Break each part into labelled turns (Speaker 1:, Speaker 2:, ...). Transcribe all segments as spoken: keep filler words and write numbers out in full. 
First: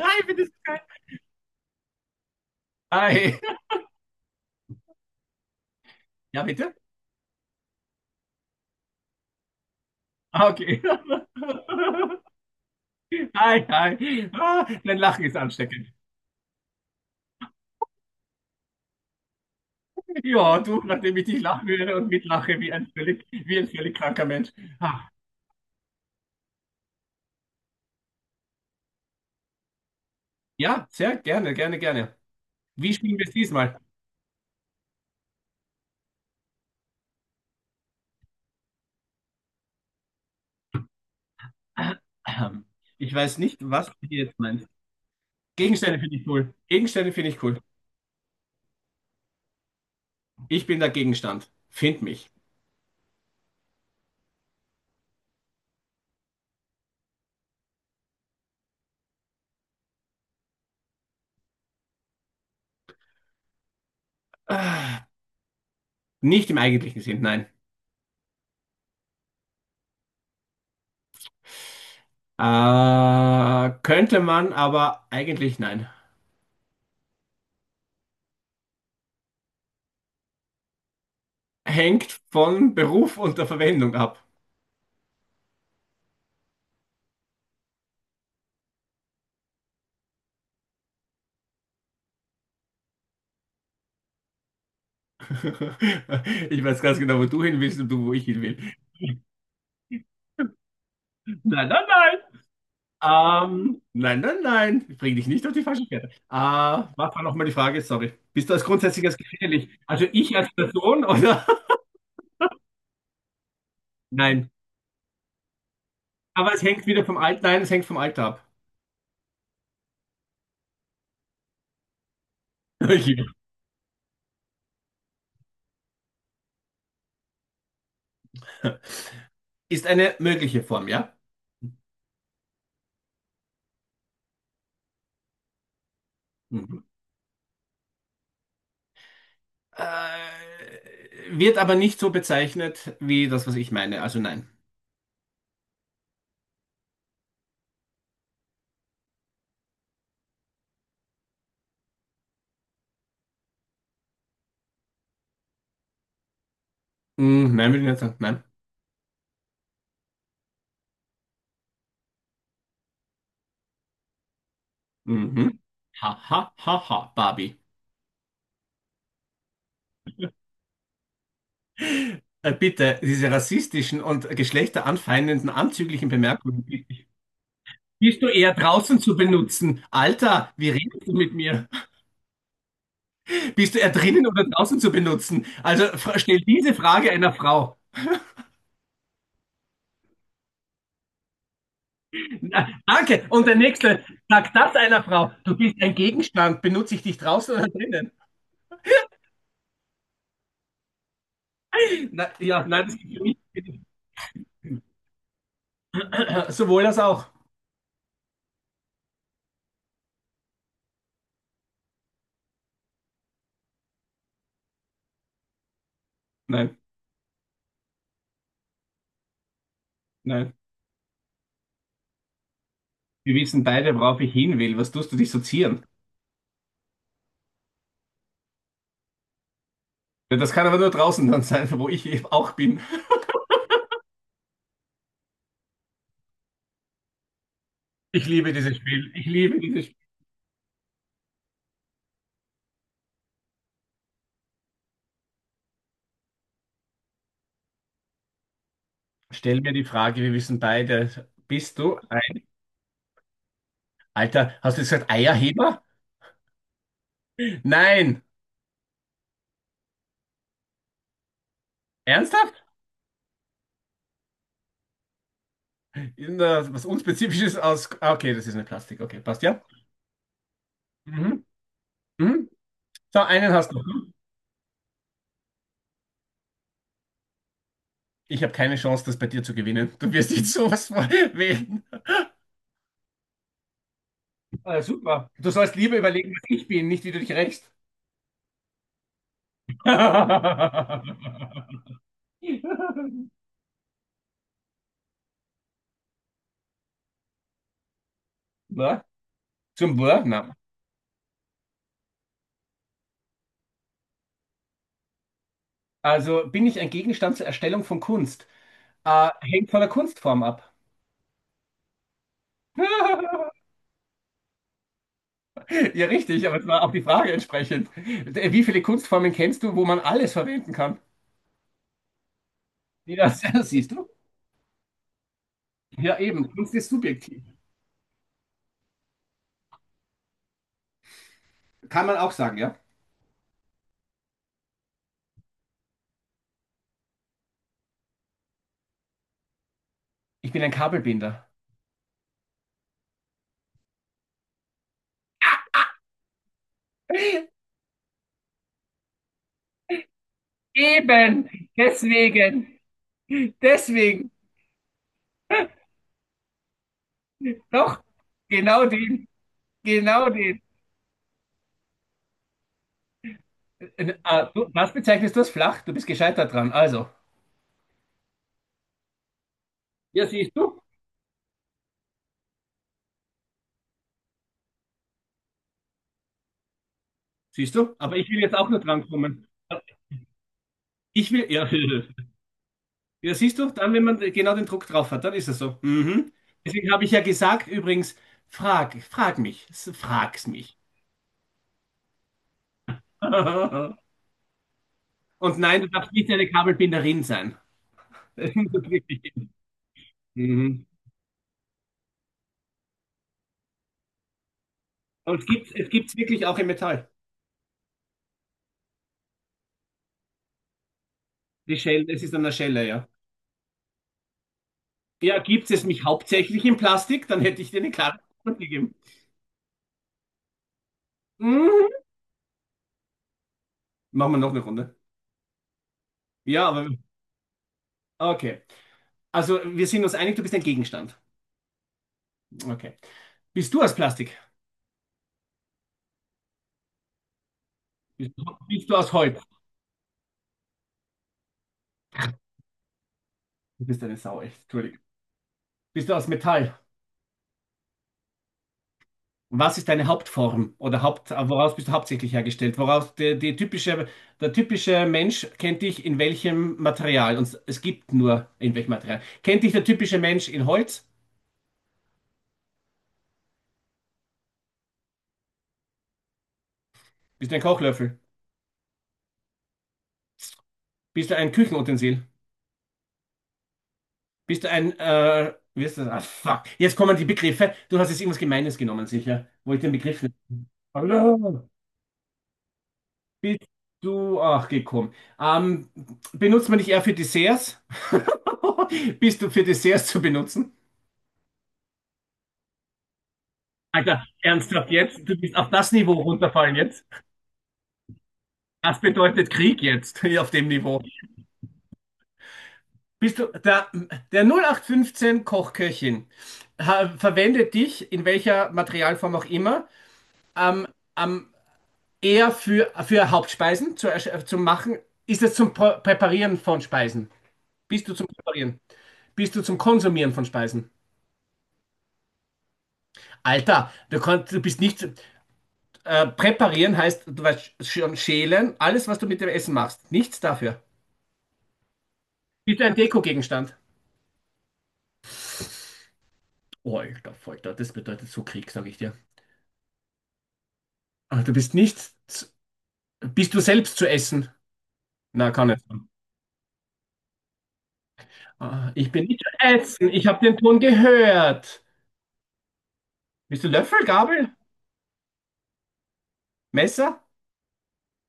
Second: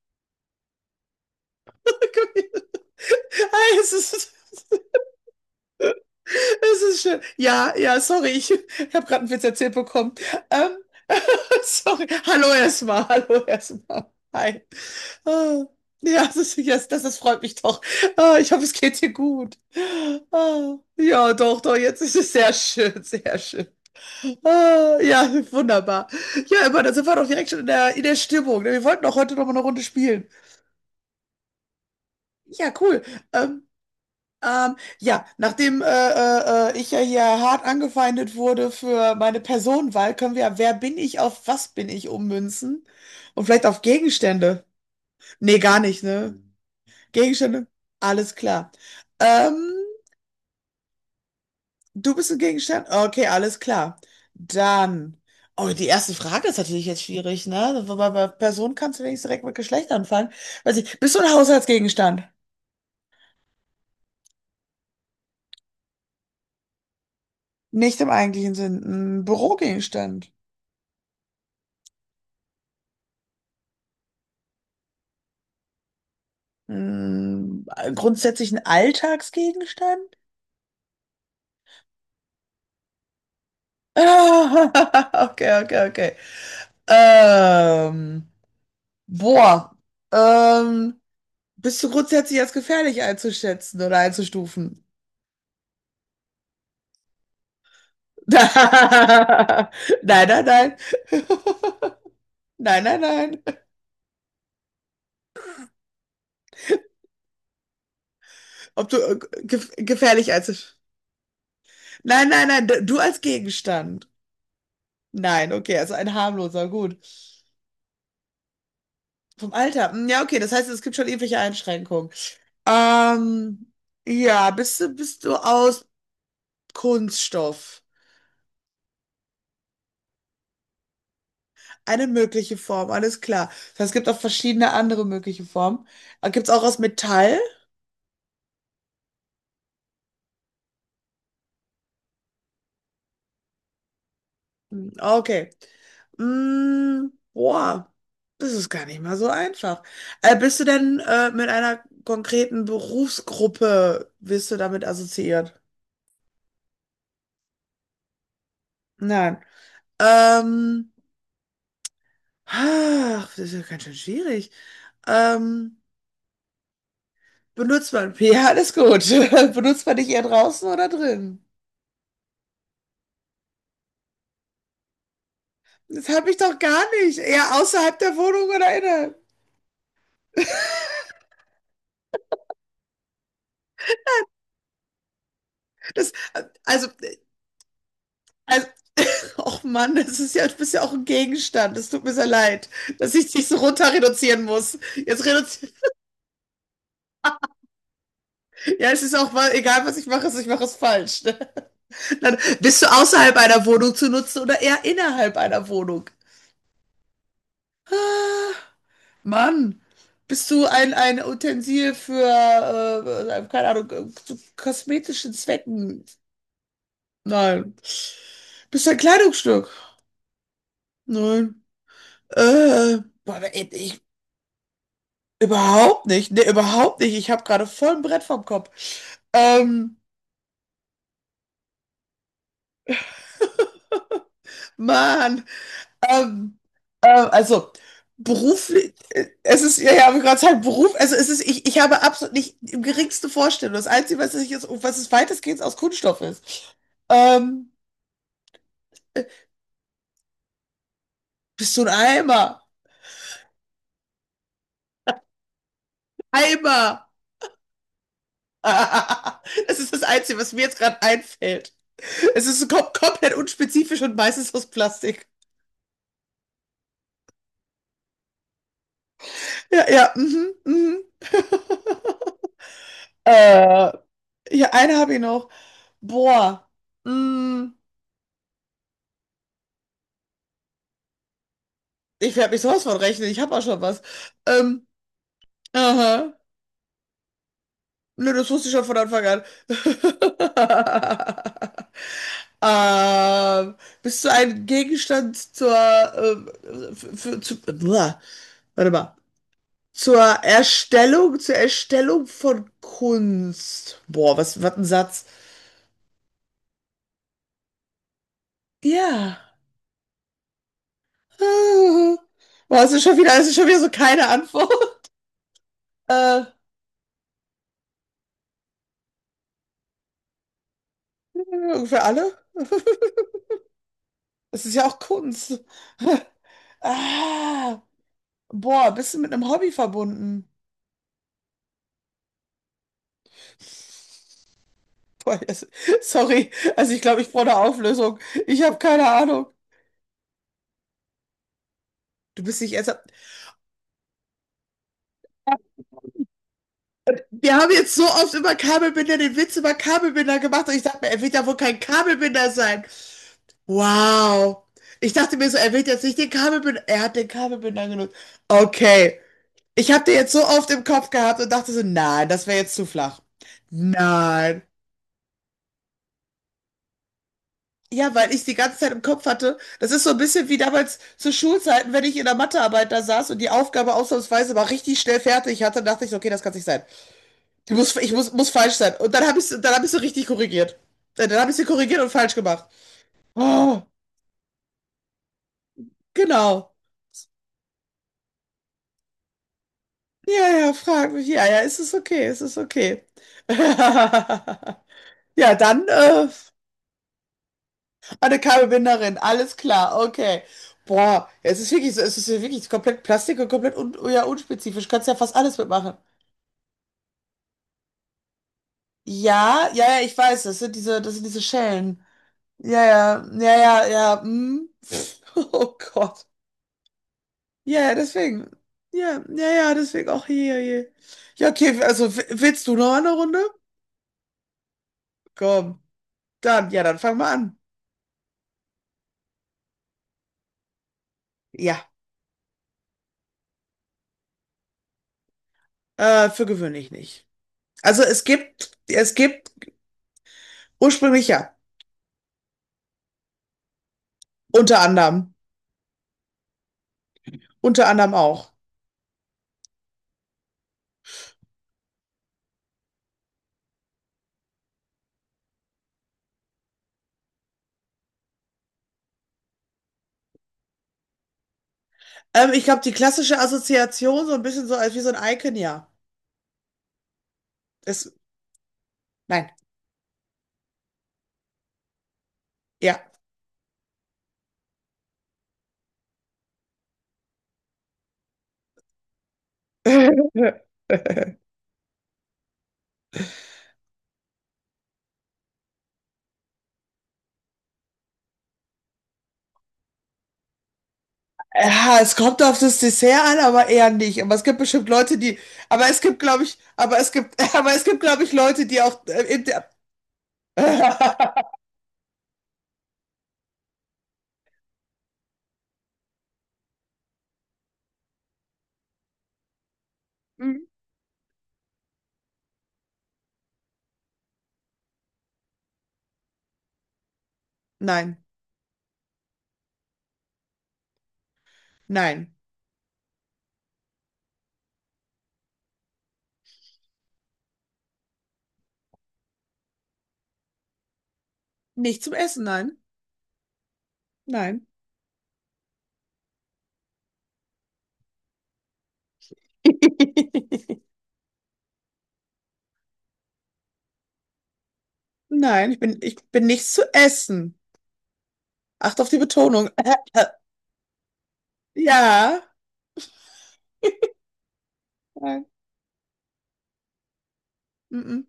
Speaker 1: Hi, bitte. Hi.
Speaker 2: Geil, es ist,
Speaker 1: Ja, bitte?
Speaker 2: es ist schön. Ja, ja, sorry, ich habe gerade einen Witz erzählt bekommen.
Speaker 1: Ah,
Speaker 2: Ähm,
Speaker 1: okay.
Speaker 2: sorry. Hallo erstmal, hallo
Speaker 1: Hi,
Speaker 2: erstmal.
Speaker 1: hi.
Speaker 2: Hi.
Speaker 1: Ah, dein Lachen ist
Speaker 2: Ah,
Speaker 1: ansteckend.
Speaker 2: ja, das ist, yes, das, das freut mich doch. Ah, ich hoffe, es geht dir gut.
Speaker 1: Ja,
Speaker 2: Ah,
Speaker 1: du, nachdem ich
Speaker 2: ja,
Speaker 1: dich
Speaker 2: doch,
Speaker 1: lachen
Speaker 2: doch,
Speaker 1: höre
Speaker 2: jetzt
Speaker 1: und
Speaker 2: ist es sehr
Speaker 1: mitlache wie ein
Speaker 2: schön,
Speaker 1: völlig,
Speaker 2: sehr
Speaker 1: wie
Speaker 2: schön.
Speaker 1: ein völlig kranker Mensch.
Speaker 2: Ah,
Speaker 1: Ah,
Speaker 2: ja, wunderbar. Ja, immer, dann sind wir doch direkt schon in der, in der Stimmung, ne? Wir wollten doch heute noch mal eine Runde spielen.
Speaker 1: ja, sehr gerne, gerne, gerne.
Speaker 2: Ja,
Speaker 1: Wie
Speaker 2: cool.
Speaker 1: spielen wir es
Speaker 2: Ähm,
Speaker 1: diesmal?
Speaker 2: Ähm, ja, nachdem äh, äh, äh, ich ja hier hart angefeindet wurde für meine Personenwahl, können wir ja Wer bin ich auf was bin ich
Speaker 1: Ahem.
Speaker 2: ummünzen?
Speaker 1: Ich weiß
Speaker 2: Und
Speaker 1: nicht,
Speaker 2: vielleicht auf
Speaker 1: was du hier jetzt
Speaker 2: Gegenstände.
Speaker 1: meinst.
Speaker 2: Nee, gar
Speaker 1: Gegenstände
Speaker 2: nicht,
Speaker 1: finde ich
Speaker 2: ne? Mhm.
Speaker 1: cool. Gegenstände finde ich cool.
Speaker 2: Gegenstände? Alles klar. Ähm,
Speaker 1: Ich bin der Gegenstand. Find
Speaker 2: du
Speaker 1: mich.
Speaker 2: bist ein Gegenstand? Okay, alles klar. Dann. Oh, die erste Frage ist natürlich jetzt schwierig, ne? Wobei bei Person kannst du wenigstens direkt mit Geschlecht anfangen. Weiß ich, bist du ein Haushaltsgegenstand?
Speaker 1: Ah, nicht im eigentlichen Sinn, nein.
Speaker 2: Nicht im eigentlichen Sinn. Ein Bürogegenstand.
Speaker 1: Äh, könnte man, aber eigentlich nein.
Speaker 2: Hm, äh, grundsätzlich ein Alltagsgegenstand?
Speaker 1: Hängt von Beruf und der Verwendung ab.
Speaker 2: Okay, okay, okay. Ähm, boah, ähm, bist du grundsätzlich als gefährlich einzuschätzen oder einzustufen?
Speaker 1: Ich weiß ganz genau, wo du hin willst und du, wo ich hin will.
Speaker 2: Nein, nein, nein.
Speaker 1: Nein, nein, nein.
Speaker 2: Nein, nein, nein.
Speaker 1: Ähm, nein, nein, nein. Ich bring dich nicht auf die falsche Fährte. Äh, was war nochmal die Frage? Sorry. Bist du als
Speaker 2: Ob du
Speaker 1: Grundsätzliches
Speaker 2: äh,
Speaker 1: gefährlich?
Speaker 2: gef
Speaker 1: Also
Speaker 2: gefährlich
Speaker 1: ich als
Speaker 2: einzuschätzen?
Speaker 1: Person oder?
Speaker 2: Nein, nein, nein, d- du als Gegenstand.
Speaker 1: Nein.
Speaker 2: Nein, okay, also ein
Speaker 1: Aber es
Speaker 2: harmloser,
Speaker 1: hängt
Speaker 2: gut.
Speaker 1: wieder vom Alter. Nein, es hängt vom Alter ab.
Speaker 2: Vom Alter. Hm, ja, okay, das heißt, es gibt schon irgendwelche Einschränkungen.
Speaker 1: Okay.
Speaker 2: Ähm, ja, bist du, bist du aus Kunststoff?
Speaker 1: Ist eine mögliche Form, ja?
Speaker 2: Eine mögliche Form, alles klar. Das heißt, es gibt auch verschiedene andere mögliche Formen. Gibt es auch aus
Speaker 1: Mhm.
Speaker 2: Metall?
Speaker 1: Äh, Wird aber nicht so bezeichnet wie das, was ich meine. Also nein.
Speaker 2: Hm, okay. Mm, boah, das ist gar nicht mal so einfach. Äh, bist du denn äh, mit einer konkreten Berufsgruppe, bist du damit assoziiert?
Speaker 1: Mm, nein, würde ich nicht sagen. Nein.
Speaker 2: Nein. Ähm, ach, das ist ja ganz schön schwierig.
Speaker 1: Mhm.
Speaker 2: Ähm,
Speaker 1: Ha, ha, ha, ha, Barbie.
Speaker 2: Benutzt man P, alles gut. Benutzt man dich eher draußen oder drin?
Speaker 1: Äh, bitte, diese rassistischen und geschlechteranfeindenden,
Speaker 2: Das
Speaker 1: anzüglichen
Speaker 2: habe ich doch
Speaker 1: Bemerkungen,
Speaker 2: gar nicht. Eher außerhalb der
Speaker 1: bist du
Speaker 2: Wohnung
Speaker 1: eher
Speaker 2: oder
Speaker 1: draußen
Speaker 2: innerhalb.
Speaker 1: zu benutzen? Alter, wie redest du mit mir? Bist du eher drinnen oder draußen zu benutzen? Also
Speaker 2: Das,
Speaker 1: fra- stell diese
Speaker 2: also,
Speaker 1: Frage einer Frau.
Speaker 2: also, och Mann, das ist ja, du bist ja auch ein Gegenstand. Das tut mir sehr leid,
Speaker 1: Na,
Speaker 2: dass
Speaker 1: danke.
Speaker 2: ich
Speaker 1: Und
Speaker 2: dich so
Speaker 1: der
Speaker 2: runter
Speaker 1: nächste,
Speaker 2: reduzieren
Speaker 1: sag das
Speaker 2: muss.
Speaker 1: einer
Speaker 2: Jetzt
Speaker 1: Frau. Du
Speaker 2: reduzieren,
Speaker 1: bist ein Gegenstand. Benutze ich dich draußen oder drinnen?
Speaker 2: ja, es ist auch mal, egal was ich mache, es- ich mache es falsch. Ne?
Speaker 1: Na,
Speaker 2: Dann
Speaker 1: ja,
Speaker 2: bist du
Speaker 1: nein, das geht für
Speaker 2: außerhalb
Speaker 1: mich
Speaker 2: einer
Speaker 1: nicht.
Speaker 2: Wohnung zu nutzen oder eher innerhalb einer Wohnung?
Speaker 1: Sowohl das auch.
Speaker 2: Ah. Mann, bist du ein, ein Utensil für, äh, keine Ahnung, äh, zu kosmetischen Zwecken?
Speaker 1: Nein,
Speaker 2: Nein. Bist du ein Kleidungsstück?
Speaker 1: nein.
Speaker 2: Nein. Äh,
Speaker 1: Wir
Speaker 2: boah,
Speaker 1: wissen
Speaker 2: ich,
Speaker 1: beide,
Speaker 2: ich,
Speaker 1: worauf ich hin will. Was tust du dich sozieren?
Speaker 2: überhaupt nicht. Nee, überhaupt nicht. Ich habe gerade voll ein Brett vom Kopf. Ähm,
Speaker 1: Das kann aber nur draußen dann sein, wo ich auch bin.
Speaker 2: Mann. Ähm, äh, also
Speaker 1: Ich liebe dieses
Speaker 2: beruflich,
Speaker 1: Spiel. Ich
Speaker 2: äh,
Speaker 1: liebe
Speaker 2: es ist,
Speaker 1: dieses
Speaker 2: ja,
Speaker 1: Spiel.
Speaker 2: ja, habe ich gerade gesagt, Beruf, also es ist, ich, ich habe absolut nicht die geringste Vorstellung. Das Einzige, was ich jetzt, was es weitestgehend aus Kunststoff ist. Ähm,
Speaker 1: Stell mir die Frage, wir wissen beide,
Speaker 2: bist
Speaker 1: bist
Speaker 2: du ein
Speaker 1: du ein
Speaker 2: Eimer?
Speaker 1: Alter, hast du gesagt Eierheber?
Speaker 2: Eimer!
Speaker 1: Nein.
Speaker 2: Das ist das Einzige, was mir jetzt gerade einfällt. Es ist
Speaker 1: Ernsthaft?
Speaker 2: so kom komplett unspezifisch und meistens aus Plastik.
Speaker 1: In, äh, was unspezifisches aus. Ah, okay, das ist eine Plastik. Okay, passt ja.
Speaker 2: Ja, ja, mhm, mhm.
Speaker 1: Mhm. Mhm. So, einen hast du.
Speaker 2: Äh, ja, eine habe ich noch. Boah. Mm.
Speaker 1: Ich habe keine Chance, das bei dir zu gewinnen. Du wirst jetzt sowas von wählen.
Speaker 2: Ich werde mich sowas von rechnen. Ich habe auch schon was.
Speaker 1: Äh,
Speaker 2: Ähm,
Speaker 1: super. Du sollst lieber
Speaker 2: aha.
Speaker 1: überlegen, was ich bin, nicht wie du dich rächst.
Speaker 2: Nö, das wusste ich schon von Anfang an. ähm, bist du ein Gegenstand zur, ähm, für, für, zu, Uah. Warte
Speaker 1: Na,
Speaker 2: mal,
Speaker 1: zum
Speaker 2: zur
Speaker 1: Wurf? Na.
Speaker 2: Erstellung, zur Erstellung von Kunst? Boah, was, was ein Satz.
Speaker 1: Also bin ich ein Gegenstand zur Erstellung von Kunst? Äh,
Speaker 2: Ja.
Speaker 1: hängt von der Kunstform ab.
Speaker 2: Ah. Boah, es ist schon wieder, es ist schon wieder so keine Antwort.
Speaker 1: Ja,
Speaker 2: Äh,
Speaker 1: richtig, aber es war auch die Frage entsprechend. Äh, Wie viele Kunstformen kennst du, wo man alles verwenden kann?
Speaker 2: für alle.
Speaker 1: Nee, das, das siehst du?
Speaker 2: Es ist ja auch Kunst.
Speaker 1: Ja, eben. Kunst ist subjektiv.
Speaker 2: Ah, boah, bist du mit einem Hobby verbunden?
Speaker 1: Kann man auch sagen, ja?
Speaker 2: Boah, yes. Sorry, also ich glaube, ich brauche eine Auflösung. Ich habe keine Ahnung.
Speaker 1: Ich bin ein Kabelbinder.
Speaker 2: Du bist nicht ernsthaft. Wir haben jetzt so oft über Kabelbinder den Witz über Kabelbinder gemacht und ich dachte mir, er wird ja
Speaker 1: Eben,
Speaker 2: wohl kein Kabelbinder
Speaker 1: deswegen,
Speaker 2: sein.
Speaker 1: deswegen,
Speaker 2: Wow. Ich dachte mir so, er wird jetzt nicht den Kabelbinder. Er hat den Kabelbinder
Speaker 1: doch,
Speaker 2: genutzt.
Speaker 1: genau
Speaker 2: Okay.
Speaker 1: den,
Speaker 2: Ich habe den
Speaker 1: genau
Speaker 2: jetzt so
Speaker 1: den.
Speaker 2: oft im Kopf gehabt und dachte so, nein, das wäre jetzt zu flach.
Speaker 1: Äh, ah,
Speaker 2: Nein.
Speaker 1: du- Das bezeichnest du als flach, du bist gescheitert dran, also.
Speaker 2: Ja, weil ich die ganze Zeit im Kopf hatte, das ist so ein
Speaker 1: Ja,
Speaker 2: bisschen wie
Speaker 1: siehst du,
Speaker 2: damals zu Schulzeiten, wenn ich in der Mathearbeit da saß und die Aufgabe ausnahmsweise mal richtig schnell fertig hatte, dachte ich, so, okay, das kann nicht sein. Ich
Speaker 1: siehst du,
Speaker 2: muss, ich
Speaker 1: aber ich
Speaker 2: muss,
Speaker 1: will
Speaker 2: muss
Speaker 1: jetzt auch
Speaker 2: falsch
Speaker 1: nur
Speaker 2: sein.
Speaker 1: dran
Speaker 2: Und dann habe ich,
Speaker 1: kommen.
Speaker 2: dann habe ich sie richtig korrigiert. Äh,
Speaker 1: Ich
Speaker 2: Dann
Speaker 1: will,
Speaker 2: habe ich sie
Speaker 1: ja,
Speaker 2: korrigiert und falsch gemacht.
Speaker 1: ja, siehst du,
Speaker 2: Oh,
Speaker 1: dann, wenn man genau den Druck drauf hat, dann ist es so. Mhm.
Speaker 2: genau.
Speaker 1: Deswegen habe ich ja gesagt, übrigens, frag, frag mich, S- frag's
Speaker 2: Ja, ja,
Speaker 1: mich.
Speaker 2: frag mich. Ja, ja, es ist okay, es ist okay. Ja,
Speaker 1: Und nein,
Speaker 2: dann,
Speaker 1: du darfst
Speaker 2: äh,
Speaker 1: nicht eine Kabelbinderin sein.
Speaker 2: eine
Speaker 1: Das ist
Speaker 2: Kabelbinderin,
Speaker 1: wirklich-
Speaker 2: alles klar, okay.
Speaker 1: Mhm.
Speaker 2: Boah, es ist wirklich so, es ist ja wirklich komplett Plastik und komplett un, ja, unspezifisch. Kannst ja fast
Speaker 1: Und es
Speaker 2: alles
Speaker 1: gibt, es
Speaker 2: mitmachen.
Speaker 1: gibt's wirklich auch im Metall.
Speaker 2: Ja, ja, ja, ich weiß, das sind diese, das sind diese
Speaker 1: Die
Speaker 2: Schellen.
Speaker 1: Schelle, es ist an der
Speaker 2: Ja,
Speaker 1: Schelle, ja.
Speaker 2: ja, ja, ja, ja. Hm.
Speaker 1: Ja, gibt's
Speaker 2: Oh
Speaker 1: es mich
Speaker 2: Gott.
Speaker 1: hauptsächlich in Plastik, dann hätte ich dir
Speaker 2: Ja,
Speaker 1: eine
Speaker 2: ja,
Speaker 1: klare
Speaker 2: deswegen.
Speaker 1: Antwort gegeben.
Speaker 2: Ja, ja, ja, deswegen auch hier, hier. Ja, okay,
Speaker 1: Mhm.
Speaker 2: also w- willst du noch eine Runde?
Speaker 1: Machen wir noch eine Runde.
Speaker 2: Komm.
Speaker 1: Ja,
Speaker 2: Dann, ja,
Speaker 1: aber
Speaker 2: dann fang mal an.
Speaker 1: okay. Also, wir sind uns einig, du bist ein Gegenstand.
Speaker 2: Ja,
Speaker 1: Okay. Bist du aus Plastik?
Speaker 2: äh, für gewöhnlich nicht. Also es
Speaker 1: Bist du,
Speaker 2: gibt,
Speaker 1: bist du aus
Speaker 2: es
Speaker 1: Holz?
Speaker 2: gibt ursprünglich ja,
Speaker 1: Du bist eine Sau, echt.
Speaker 2: unter
Speaker 1: Entschuldigung.
Speaker 2: anderem.
Speaker 1: Bist du aus Metall?
Speaker 2: Unter anderem auch.
Speaker 1: Was ist deine Hauptform oder Haupt, äh, woraus bist du hauptsächlich hergestellt? Woraus die, die typische, der typische Mensch kennt dich in welchem Material? Und es gibt nur in welchem Material. Kennt dich der typische Mensch in Holz?
Speaker 2: Ähm, ich glaube, die klassische Assoziation, so ein bisschen so als wie so ein Icon, ja.
Speaker 1: Bist du ein
Speaker 2: Es,
Speaker 1: Kochlöffel?
Speaker 2: nein,
Speaker 1: Bist du ein Küchenutensil?
Speaker 2: ja.
Speaker 1: Bist du ein, äh, wie ist das? Ah, fuck. Jetzt kommen die Begriffe. Du hast jetzt irgendwas Gemeines genommen, sicher. Wo ich den Begriff nicht. Hallo. Bist du, ach, gekommen. Ähm, Benutzt man dich eher für Desserts? Bist du für Desserts zu benutzen?
Speaker 2: Ja, es kommt auf das Dessert an, aber eher nicht.
Speaker 1: Alter,
Speaker 2: Aber es gibt bestimmt
Speaker 1: ernsthaft
Speaker 2: Leute,
Speaker 1: jetzt? Du
Speaker 2: die,
Speaker 1: bist auf
Speaker 2: aber
Speaker 1: das
Speaker 2: es
Speaker 1: Niveau
Speaker 2: gibt, glaube ich,
Speaker 1: runterfallen
Speaker 2: aber
Speaker 1: jetzt?
Speaker 2: es gibt, aber es gibt, glaube ich, Leute, die
Speaker 1: Das
Speaker 2: auch äh, in
Speaker 1: bedeutet
Speaker 2: der,
Speaker 1: Krieg jetzt, hier auf dem Niveau. Bist du der, der null acht fünfzehn Kochköchin ha, verwendet dich, in welcher Materialform auch immer,
Speaker 2: hm,
Speaker 1: ähm, ähm, eher für, für Hauptspeisen zu, ersch- äh, zu machen? Ist es zum Prä- Präparieren von Speisen? Bist du
Speaker 2: nein,
Speaker 1: zum Präparieren? Bist du zum Konsumieren von Speisen?
Speaker 2: nein.
Speaker 1: Alter, du kannst, du bist nicht, äh, präparieren heißt, du weißt schon schälen, alles, was du mit dem Essen machst. Nichts dafür.
Speaker 2: Nicht zum Essen, nein.
Speaker 1: Bist du ein Dekogegenstand?
Speaker 2: Nein.
Speaker 1: Oh, alter Falter, das bedeutet so Krieg, sag ich dir. Aber du bist nicht, z- bist du selbst zu essen? Na, kann
Speaker 2: Nein, ich
Speaker 1: nicht
Speaker 2: bin,
Speaker 1: sein.
Speaker 2: ich bin nichts zu essen.
Speaker 1: Ah,
Speaker 2: Acht auf
Speaker 1: ich
Speaker 2: die
Speaker 1: bin nicht zu
Speaker 2: Betonung.
Speaker 1: essen, ich habe den Ton gehört.
Speaker 2: Ja.
Speaker 1: Bist du Löffel, Gabel,
Speaker 2: Nein.
Speaker 1: Messer,
Speaker 2: Mhm.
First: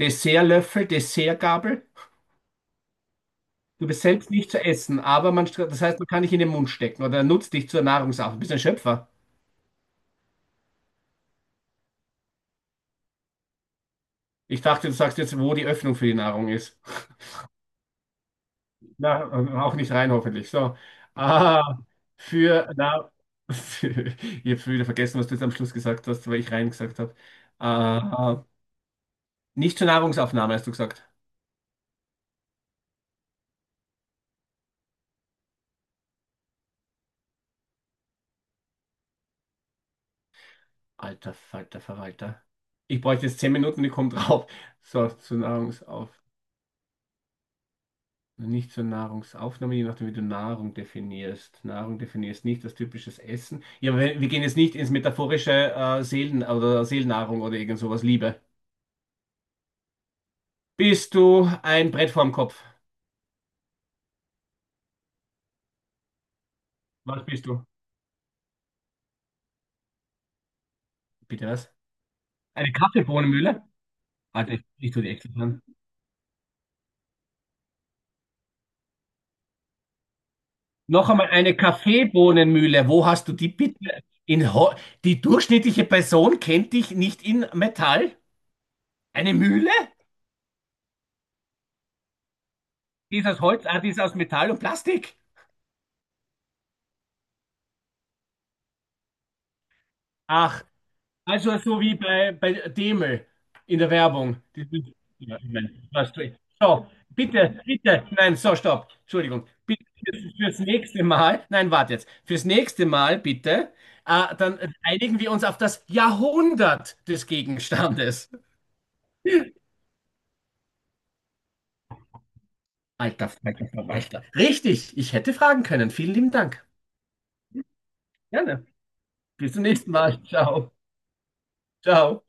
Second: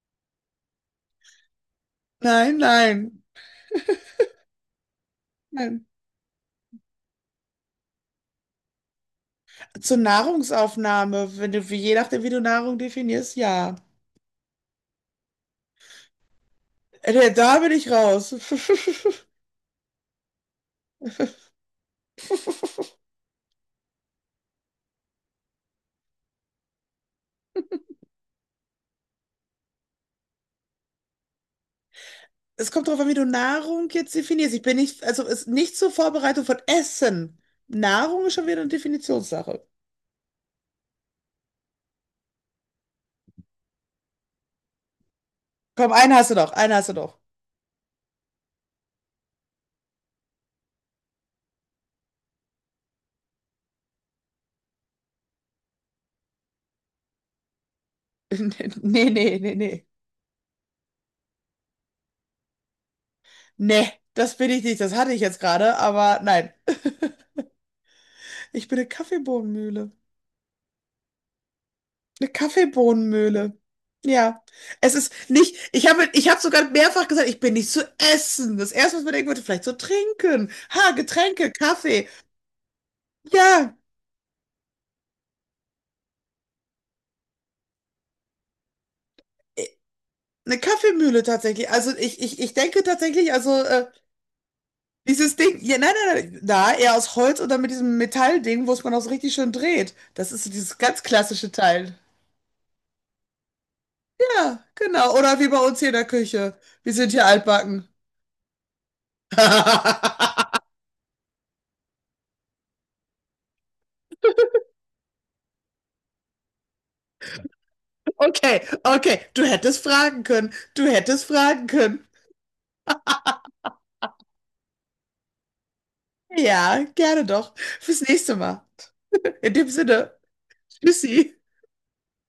Speaker 1: Dessertlöffel, Dessertgabel?
Speaker 2: Nein, nein.
Speaker 1: Du bist selbst nicht zu essen, aber man, stra- das
Speaker 2: Nein.
Speaker 1: heißt, man kann dich in den Mund stecken oder nutzt dich zur Nahrungsaufnahme. Du bist ein Schöpfer.
Speaker 2: Zur Nahrungsaufnahme, wenn du, wie- je nachdem, wie du Nahrung definierst, ja.
Speaker 1: Ich dachte, du sagst jetzt, wo die Öffnung für die Nahrung ist.
Speaker 2: Äh, da bin ich raus.
Speaker 1: Na, auch nicht rein, hoffentlich. So. Ah, für, na, ich habe schon wieder vergessen, was du jetzt am Schluss gesagt hast, weil ich rein gesagt habe. Ah, nicht zur Nahrungsaufnahme, hast du gesagt.
Speaker 2: Es kommt darauf an, wie du Nahrung jetzt definierst. Ich bin nicht, also ist nicht zur Vorbereitung von Essen. Nahrung ist schon wieder eine Definitionssache.
Speaker 1: Alter Falter Verwalter. Ich bräuchte jetzt zehn Minuten, ich komme drauf. So, zur
Speaker 2: Komm,
Speaker 1: Nahrungsauf.
Speaker 2: einen hast du doch, einen hast du doch.
Speaker 1: Nicht zur Nahrungsaufnahme, je nachdem, wie du Nahrung definierst. Nahrung definierst nicht als typisches Essen. Ja, wir wir gehen jetzt nicht ins metaphorische äh, Seelen- oder Seelennahrung oder irgend sowas, Liebe.
Speaker 2: Nee, nee, nee, nee.
Speaker 1: Bist du ein Brett vorm Kopf?
Speaker 2: Nee, das bin ich nicht. Das hatte ich jetzt gerade, aber nein.
Speaker 1: Was bist du?
Speaker 2: Ich bin eine Kaffeebohnenmühle.
Speaker 1: Bitte was?
Speaker 2: Eine
Speaker 1: Eine
Speaker 2: Kaffeebohnenmühle.
Speaker 1: Kaffeebohnenmühle?
Speaker 2: Ja.
Speaker 1: Warte, ich, ich
Speaker 2: Es
Speaker 1: tue die
Speaker 2: ist
Speaker 1: extra
Speaker 2: nicht,
Speaker 1: dran.
Speaker 2: ich habe, ich habe sogar mehrfach gesagt, ich bin nicht zu essen. Das erste, was man denken würde, vielleicht zu trinken. Ha,
Speaker 1: Noch einmal
Speaker 2: Getränke,
Speaker 1: eine
Speaker 2: Kaffee.
Speaker 1: Kaffeebohnenmühle. Wo hast du die
Speaker 2: Ja,
Speaker 1: bitte? In Ho die durchschnittliche Person kennt dich nicht in Metall? Eine
Speaker 2: eh,
Speaker 1: Mühle?
Speaker 2: eine Kaffeemühle tatsächlich. Also ich, ich, ich denke
Speaker 1: Die ist
Speaker 2: tatsächlich,
Speaker 1: aus
Speaker 2: also
Speaker 1: Holz, ah,
Speaker 2: äh,
Speaker 1: die ist aus Metall und Plastik.
Speaker 2: dieses Ding, ja, nein, nein, nein, na, eher aus Holz oder mit diesem Metallding, wo es man auch so richtig schön dreht. Das ist so
Speaker 1: Ach,
Speaker 2: dieses ganz klassische
Speaker 1: also so
Speaker 2: Teil.
Speaker 1: wie bei, bei Demel in der Werbung.
Speaker 2: Ja,
Speaker 1: Dieses-
Speaker 2: genau.
Speaker 1: Ja,
Speaker 2: Oder wie
Speaker 1: ich
Speaker 2: bei uns hier
Speaker 1: mein,
Speaker 2: in der
Speaker 1: was soll ich-
Speaker 2: Küche.
Speaker 1: So,
Speaker 2: Wir sind hier
Speaker 1: bitte,
Speaker 2: altbacken.
Speaker 1: bitte, nein, so, stopp, Entschuldigung. Bitte fürs, fürs nächste Mal, nein, warte jetzt, fürs nächste Mal bitte, äh, dann einigen wir uns auf das Jahrhundert des Gegenstandes.
Speaker 2: Okay, okay. Du hättest fragen können. Du hättest fragen können.
Speaker 1: Alter Falter Verwalter. Richtig, ich hätte fragen können. Vielen lieben Dank.
Speaker 2: Ja, gerne doch. Fürs nächste Mal.
Speaker 1: Gerne. Bis
Speaker 2: In
Speaker 1: zum
Speaker 2: dem
Speaker 1: nächsten
Speaker 2: Sinne,
Speaker 1: Mal. Ciao.
Speaker 2: tschüssi.
Speaker 1: Ciao.